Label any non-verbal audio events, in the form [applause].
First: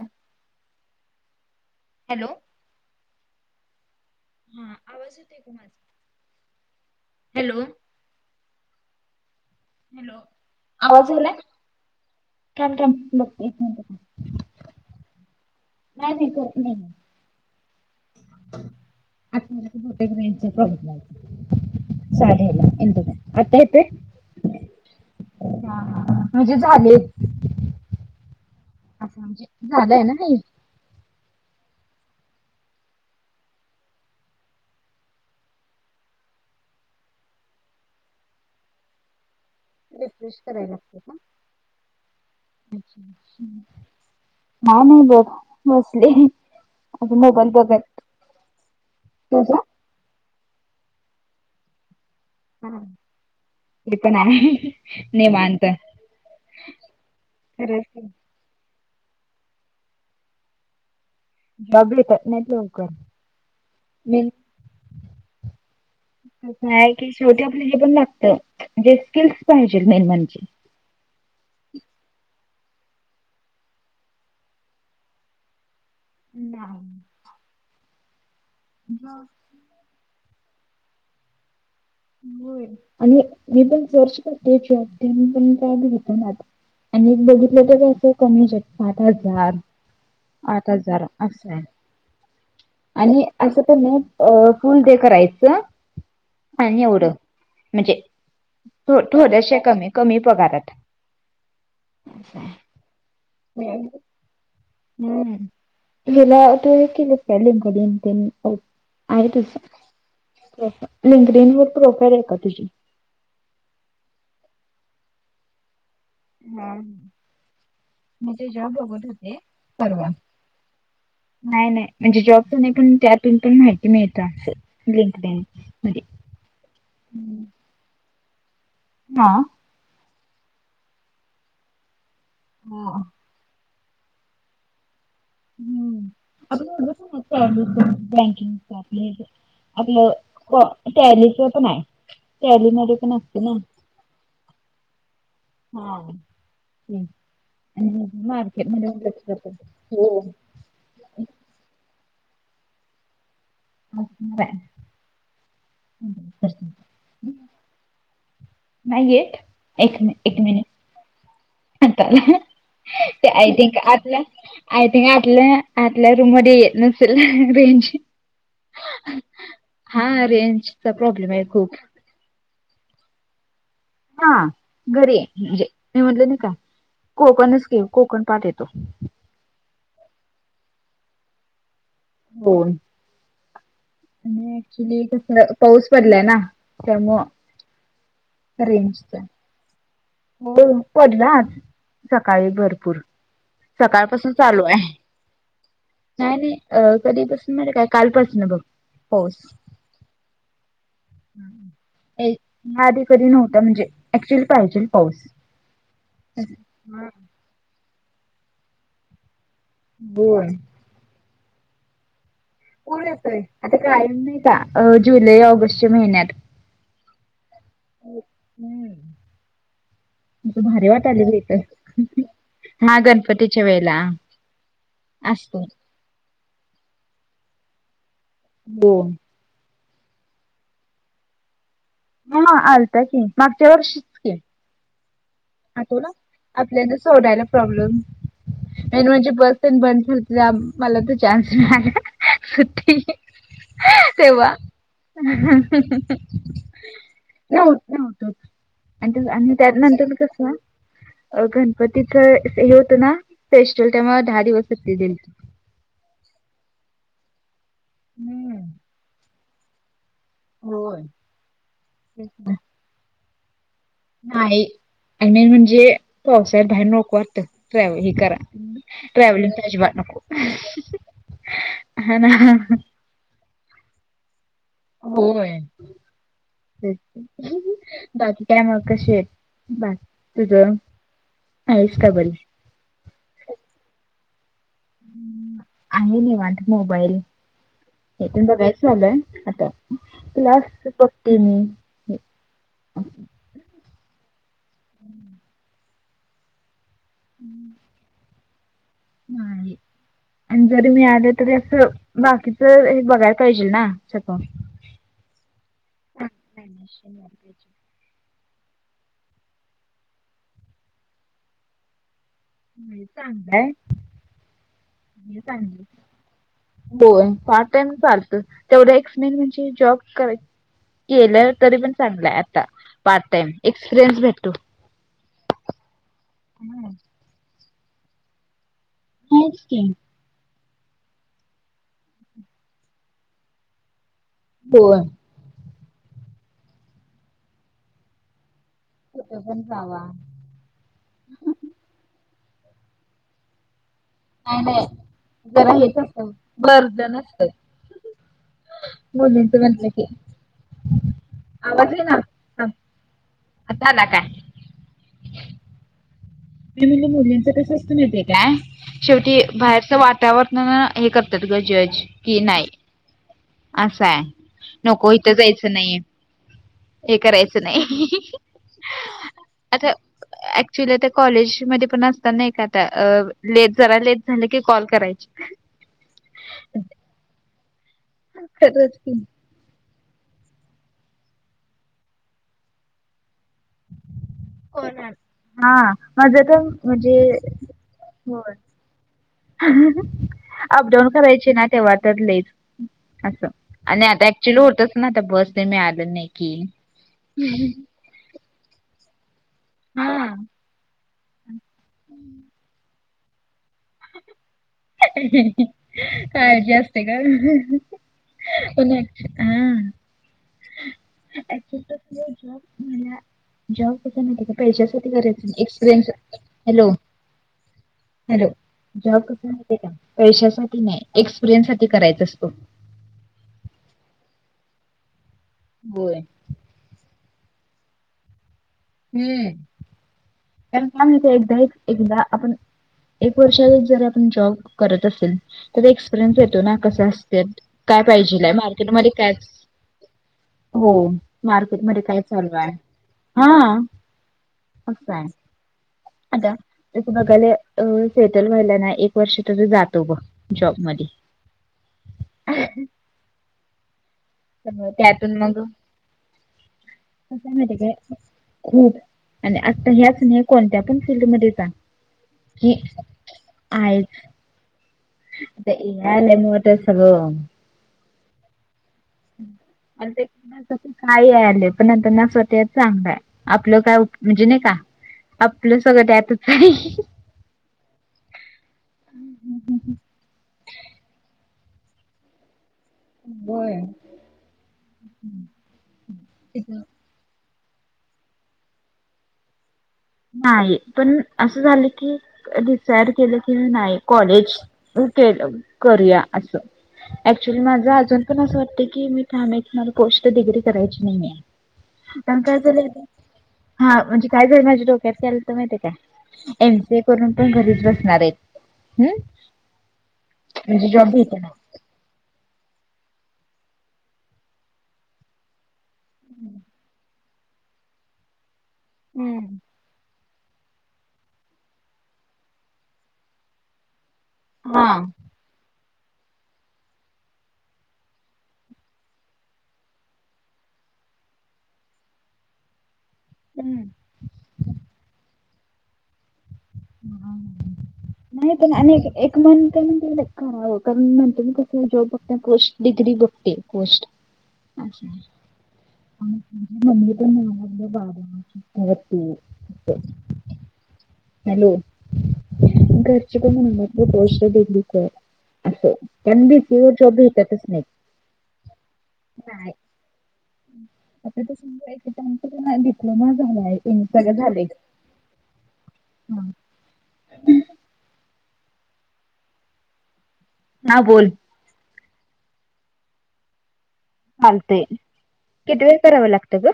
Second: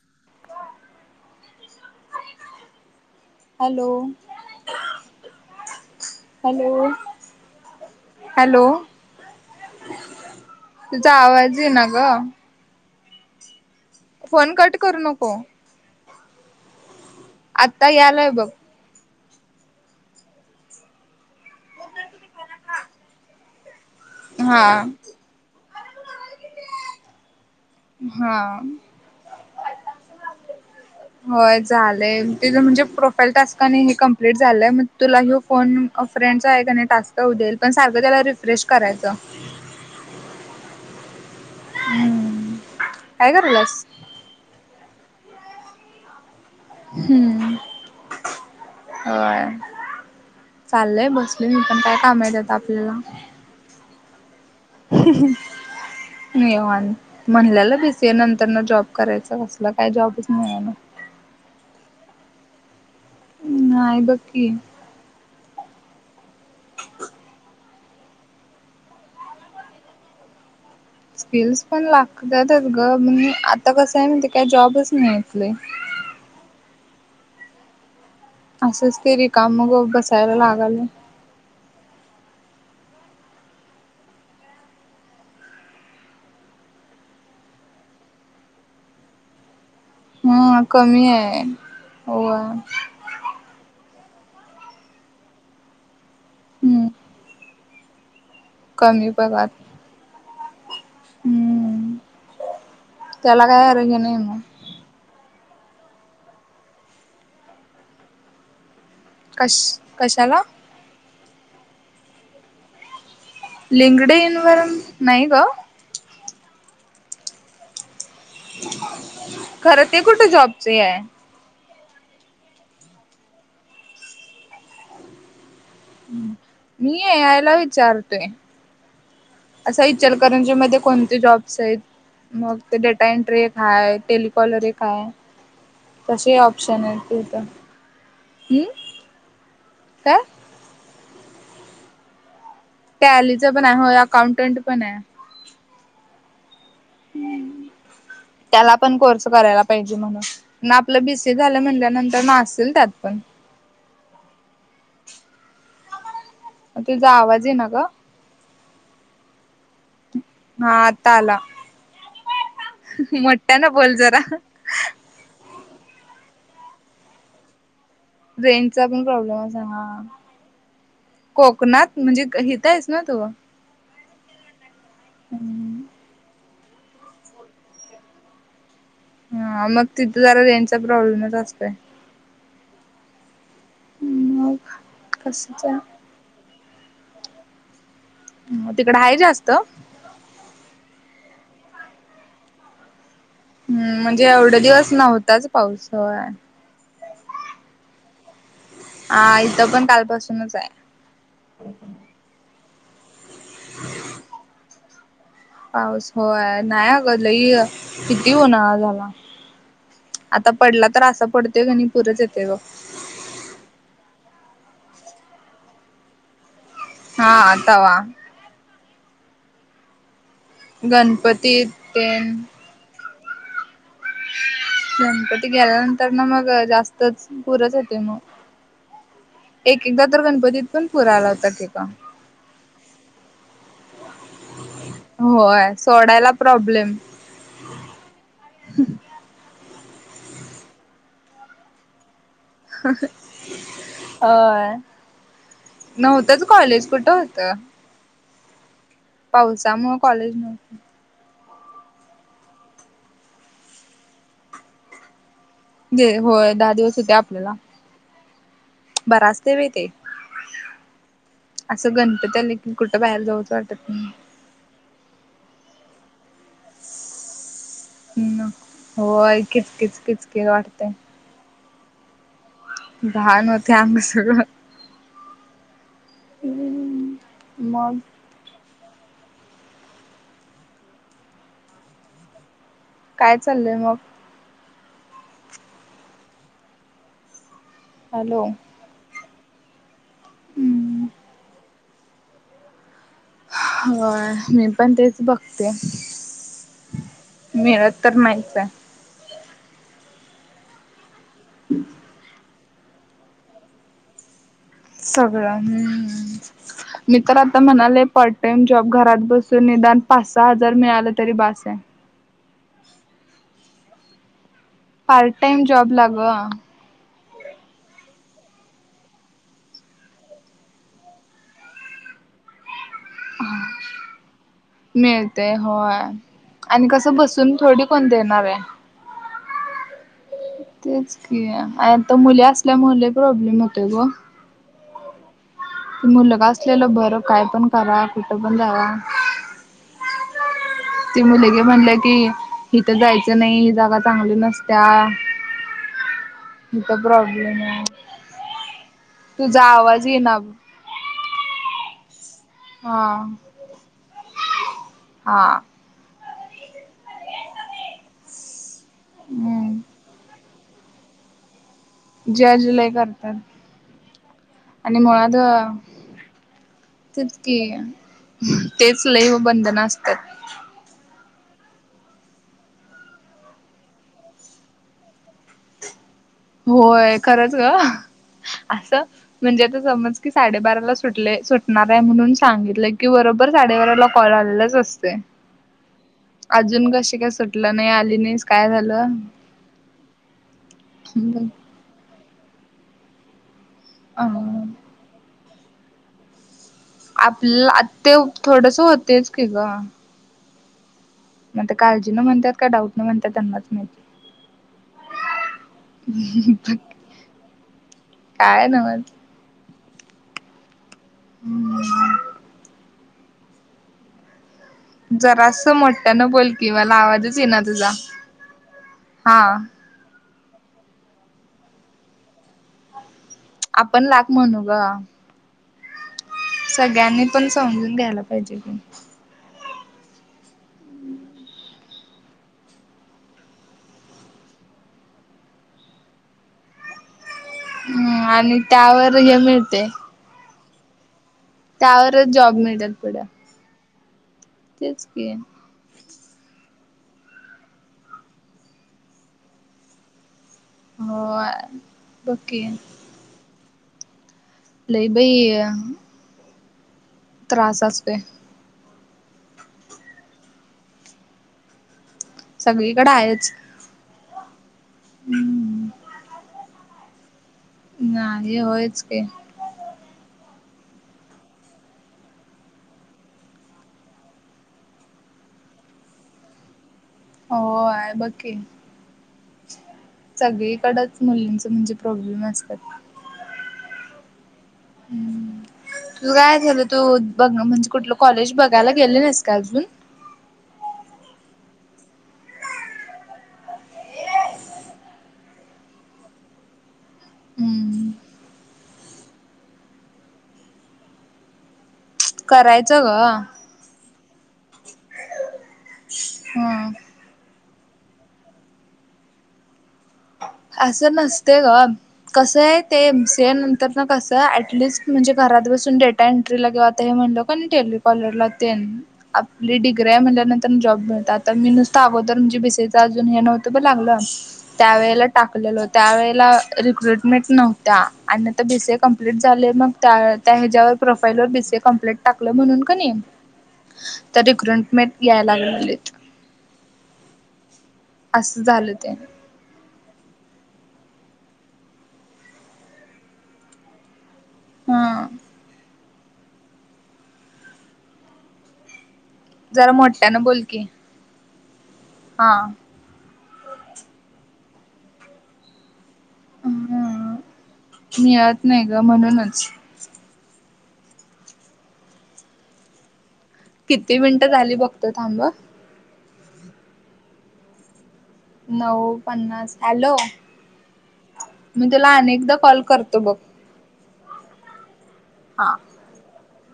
हम hello. Hello. ह आवाज येतोय का.? Hello hello. हॅलो हॅलो आवाज तुझा यालाय. ये ना ग थांब- थांब बघते थांब. फोन कट करू नको. नाही-नाही कठ नाही. आता यायलाय बघ. [inaudible] आता येतोय. हा. हा हा म्हणजे झाले. हा. असं म्हणजे झालंय ना ताई. होय झालंय. तीझ म्हणजे प्रोफाईल टास्क आणि हे कमप्लीट झालंय मग तुला ह्यो फोन. फ्रेंडचा आहे का नाही टास्क. उद्या येणार सारखं तिला रिफ्रेश करायचं. रिफ्रेश करायला लागत का. हम्म काय नाही बग बसले. अ मोबाईल हम्म बघत तुझ. चालय बसलोय मी पण. काय काम हाईत आता आपल्याला. ते पण आहे. निवांत. निवांत म्हणलेल खरंच बी की. सीए नंतर न जॉब. करायच कसलं काय जॉबच मिळाना. डबली तर नकर नाही बघ [unintelligible] की. कस आहे की छोट्या. पण लागत म्हणे स्किल् पाहिजे मेन म्हणजे. स्किल्स पण लागतात. ग म्हनून आता कसं आहे. म्हायती काय जॉबच नाहीेत आपले. ना. असंच ते रिकाम मग बसायला लागाल. हो आणि मी पण फोर्स करतेच जॉब पण काय भेटणात. [unintelligible] हा आठ हजार कमी आहे. असा होय आणि असं पण नाही. अ फुल डे करायचं आणि हम्म एवढं म्हणजे कमी पगार थोड्याशा कमी कमी पगारात हम्म त्याला काय अर्थ नाही मग. [unintelligible] आहे तुझी कश कशाला लिंकडीण वर प्रोफाईल आहे का तुझी? लींकडीन नाही ग. हम्म. मी ते जॉब बघत होते खरं ते परवा. कुठे जॉबच हे आहे नाय नाय. म्हणजे जॉबच नाही पण त्यातून पण माहिती मिळत अस, लिंकणे. मी ये यायला विचारतोय. हा. असा इचलकरंजी कोणते जॉब्से मग ते हा डेटा एंट्री हाय टेलिकॉलरे एक हाय. हम्म. तसे ऑप्शन आहेत आपलं तिथं हम्म काय टॅलीच पण आहे. टॅली मध्ये पण असते टॅलीच ना पणे होय अकाउंटंट पणे. हा हम्म. त्याला पण कोर्स करायला पाहिजे हो म्हणून आपलं बीसी झालं म्हणल्यानंतर त्याना असेल त्यात पण. हर [unintelligible] ह [inaudible] तुझा आवाज येईना ग. नाही येत एक मी एक मिनिट. हा आता आला आता ते आय मोठ्यान थिंक बोल जरा आतल्या आय थिंक आतल्या. अतल्या रून मध्ये नसेल रेज. रेजचा पण प्रॉब्लेम आसा हा रेंजचा प्रॉब्लेम आहे खूप. कोकणात म्हणजे एकतेस ना तू. हा घरीये म्हणजे मी म्हणल नाही का? कोकणच की कोकण पाठे तो. हा मग तिथं जरा रेण्याचा प्रॉब्लेमच असतोय. होय. आणि मग ऍक्चुली कस कसच आहे पाऊस पडलाय ना त्यामुळ. तिकड आहे जास्त. हो पडलाच सकाळी भरपूर. हम्म म्हणजे सकाळपासून एवढे चालूये दिवस नव्हताच पाऊस होय नाही नाही अ कधी पसून माहीते काय कालपासन बघ. हा पाऊस. इथं पण कालपासूनचे. ए- आधी कधी नव्हता म्हणजे ऍक्च्युअली पाहिजेल. पाऊस. पाऊस होय नाही अग लही किती उन्हाळा झाला. होय. आता पडला तर असा पडतोय कणी पुरच येत पूर येतय, आता कायम नाही का जुलै ऑगस्टच्या महिन्यात. हा तावा. हम्म. भारी वाटलेत ईथ. गणपती तेन हा गणपतीच्या वेळेत. गणपती गेल्यानंतर ना मग जास्तच पुरच येतोय मग. [unintelligible] एक एकदा तर गणपतीत पण पुर आला होता तेका. ह आलता की मागच्या वर्षीच की. होय आठोला सोडायला प्रॉब्लेम आपल्याला सोडायला प्रॉब्लेम मेन म्हणजे बस [unintelligible] मला त चान्स मीळाला. सुट्टी तेव्हा. होय नव्हतंच कॉलेज कुठं होतं नवत होत. आणि आणि पावसामुळं त्यानंतरच कॉलेज कस. नव्हतं अ गणपतीचं हे होतं ना स्पेशल तेव्हा दहा दिवस सुट्टी दिल जे हो दहा दिवस होते आपल्याला. हम्म. बरा अस्तय व्हय ते. असं गणपती आलं की कुठ बाहेर जाऊ नाही मेन म्हणजे पावसाळ्यात बाहेर नको वाटत. ट्रॅवल ह करा नाही. होय ट्रॅव्हलिंग अजिबात किचकिच नको. किचकिच वाटतय [unintelligible] त्या म सगळ. होय ते मग बाकी काय माग. क शे आहे बा तुझ आयुष काय बोलले. काय चाललंय मग. आहे नाही वाट मोबाईल हेथून हॅलो. बघायच झालंय आता. प्लास बघते मी. होय मी पण तेच बघते. मिळत तर नाहीच आहे. नाही आणि जरी मी आले तरी असं बाकी तर हे बघायला पाहिजे ना. सगळं हम्म मी तर आता म्हणाले पट पार्टटाइम जॉब घरात बसून निदान पाच सहा हजार मिळालं तरी बास आहे. [unintelligible] पार्ट टाइम जॉब ला ग पार्ट टाइम चालत तेवढा एक्समेन म्हणजे जॉब कराय केलं तरी पण चांगलंय आता. पार्ट टाइम एक्सपिरियन्स भेटतो. मिळते होय आणि कस बसून थोडी कोन देनार आहे. आहेच की. तेच की आणि आता मुली असल्यामुळे लय प्रॉब्लेम होतेय ग. हो. मुलगा असलेलं बरं काय पण करा कुठं पण जावा कुठपण जावा. ती मुलगी म्हणल की इथं जायचं नाही ही जागा चांगल्या नाही नसत्या नाही जरा हेच असतं इथ बर्दन असतं प्रॉब्लेम आहे. मुलींच तुझा म्हटलं की आवाज ये ना आवाज येना. हा. आता आला काय. हा. मी म्हणलं मुलींच कस असत येते काय शेवटी हम्म बाहेरचं वातावरण ना हे करतात ग ज कि नाही जज लय करतात. असंय आणि नको इथं मुळात जायचं नाही हे तेच की करायचं नाही तेच लय बंधन आता असतात. ऍक्च्युली आत कॉलेज मध्ये पण असतना का आता लेट जरा लेट झालं की कॉल करायची [unintelligible] होय खरच ग खरंच असं की म्हणजे आता समज साडेबाराला सुटले सुटणार आहे म्हणून सांगितलं की बरोबर बर साडेबारा ला कॉल आलेलाच असतोय. हा माझ तर अजून म्हणजे कशी काय सुटलं नाही आली हो नाहीस काय झालं अपडाऊन करायची ना तेव्हा तर अस आणि अ आता ऍक्च्युली होतच ना आता बस मी आलं नाही की आपलं आ ते थोडस होतेच की ग. हा मग ते काळजीन म्हणतात का डाऊट न म्हणतात त्यांनाच माहीत. काळजी असते का? काय नव्हच हा. [unintelligible] पैशसाठी करायचं जरास एक्सपरयन्स मोठ्यानं बोल की हॅलो मला आवाजच येईना तुझा हॅलो. जॉब कस हा नाही का पैशासाठी नाही एक्सपिरियन्स साठी करायचा असतो. आपण लाख म्हणू गं होय. सगळ्यांनी पण समजून घ्यायला पाहिजे. त्याला काय माहित एकदा एकदा आपण एक वर्ष जर जॉब करत असेल तर एक्सपिरियन्स येतो ना कस असतं काय हम्म पाहिजेय आणि मार्केटमध्ये त्यावर काय हे मिळते हो मार्केट मध्ये काय त्यावरच जॉब चालु आहे मिळतात पुढं हा तेच असं आहे की आता तू बघाले अ सेटल व्हायला ना एक वर्ष तुझं जातो बघ. जॉब मध्ये हो बकी लई बाई [unintelligible] त्रास असतोय आणि आता ह्याच नाही कोणत्या पण फील्ड मध्ये जा हे सगळीकडे आहेच ऐक. ए. हम्म आय आलय त्यामुळं सगळं नाही होयच की. आणि ते पण काही आले पण नंतरन असं वाटायचं चांगलं आहे आपलं काय म्हणजे नाही का आपलं सगळं त्यातच आहे. होय बघ की सगळीकडच मुलींच प्रॉब्लेम असतात. व्हय. [unintelligible] बघ म्हणजे कुठलं कॉलेज बघायला गेली नाहीस का अजून? नाही पण असं झालं की डिसायड केलं की नाही कॉलेज केलं करूया आस ऍक्च्युली माझ हम्म आजून पण अस वाटतं की मी ठाम आहे माझं पोस्ट डिग्री करायची नाहीये. पण काय झालं करायचं आता ग हा म्हणजे काय झालं माझे डोक्यात डोक्यात काय आलंत माहिती आहे काय एम. हम्म सी. ए करून पण घरीच बसणार आहे हम्. म्हणजे जॉब असं भेटना नसतय गं कसं आहे ते एम. सी. ए नंतर ना कसं ऍटलिस्ट म्हणजे घरात बसून डेटा एंट्रीला किंव्हा आता हे म्हणलो कणी टेलिकॉलरला तेन हम्म आपली डिग्री हाय म्हणल्यावर नंतरन जॉब मिळतात आता मी नुसतं अगोदर बि. सी. ए च अजून हे नव्हतं बग लागलं हा त्यावेेळेला टाकलेलं होत. त्यावेेळेला रिक्रुटमेंट नव्हत्या आणि नंतर बी. सी. ए कंप्लीट झाले मग त्या ह्याच्यावर प्रोफाईल वर बी. सी. ए कंप्लेट टाकलं म्हणून कणी तरी रिक्रुनमेंट यायला लागलेलीत नाही असं पण झालं आणि ते एक मन्थ नंतर करावं करुन नंतरन कस आहे. जॉब बघताना पोस्ट डीग्री बघते पोस्ट अच्छा हा आमची मम्मी पण म्हणाल्या बाबा जरा मोठ्यानं बोल की हॅलो हा शिकून घे म्हणल्यात ते पोस्ट डीग्री कर. कारण बी. सी. ए वर जॉब हा भेटतच नाहीत मिळत नाही ग म्हणूनच आता ज समजा [inaudible] नाही भेटलं ना. किती मिनटं झाली बघतो थांब ह हा नऊ पन्नास हॅलो हा बोल मी तुला अनेकदा कॉल करतो बघ. चालतंय हा. किती वेळ करावं लागत ग?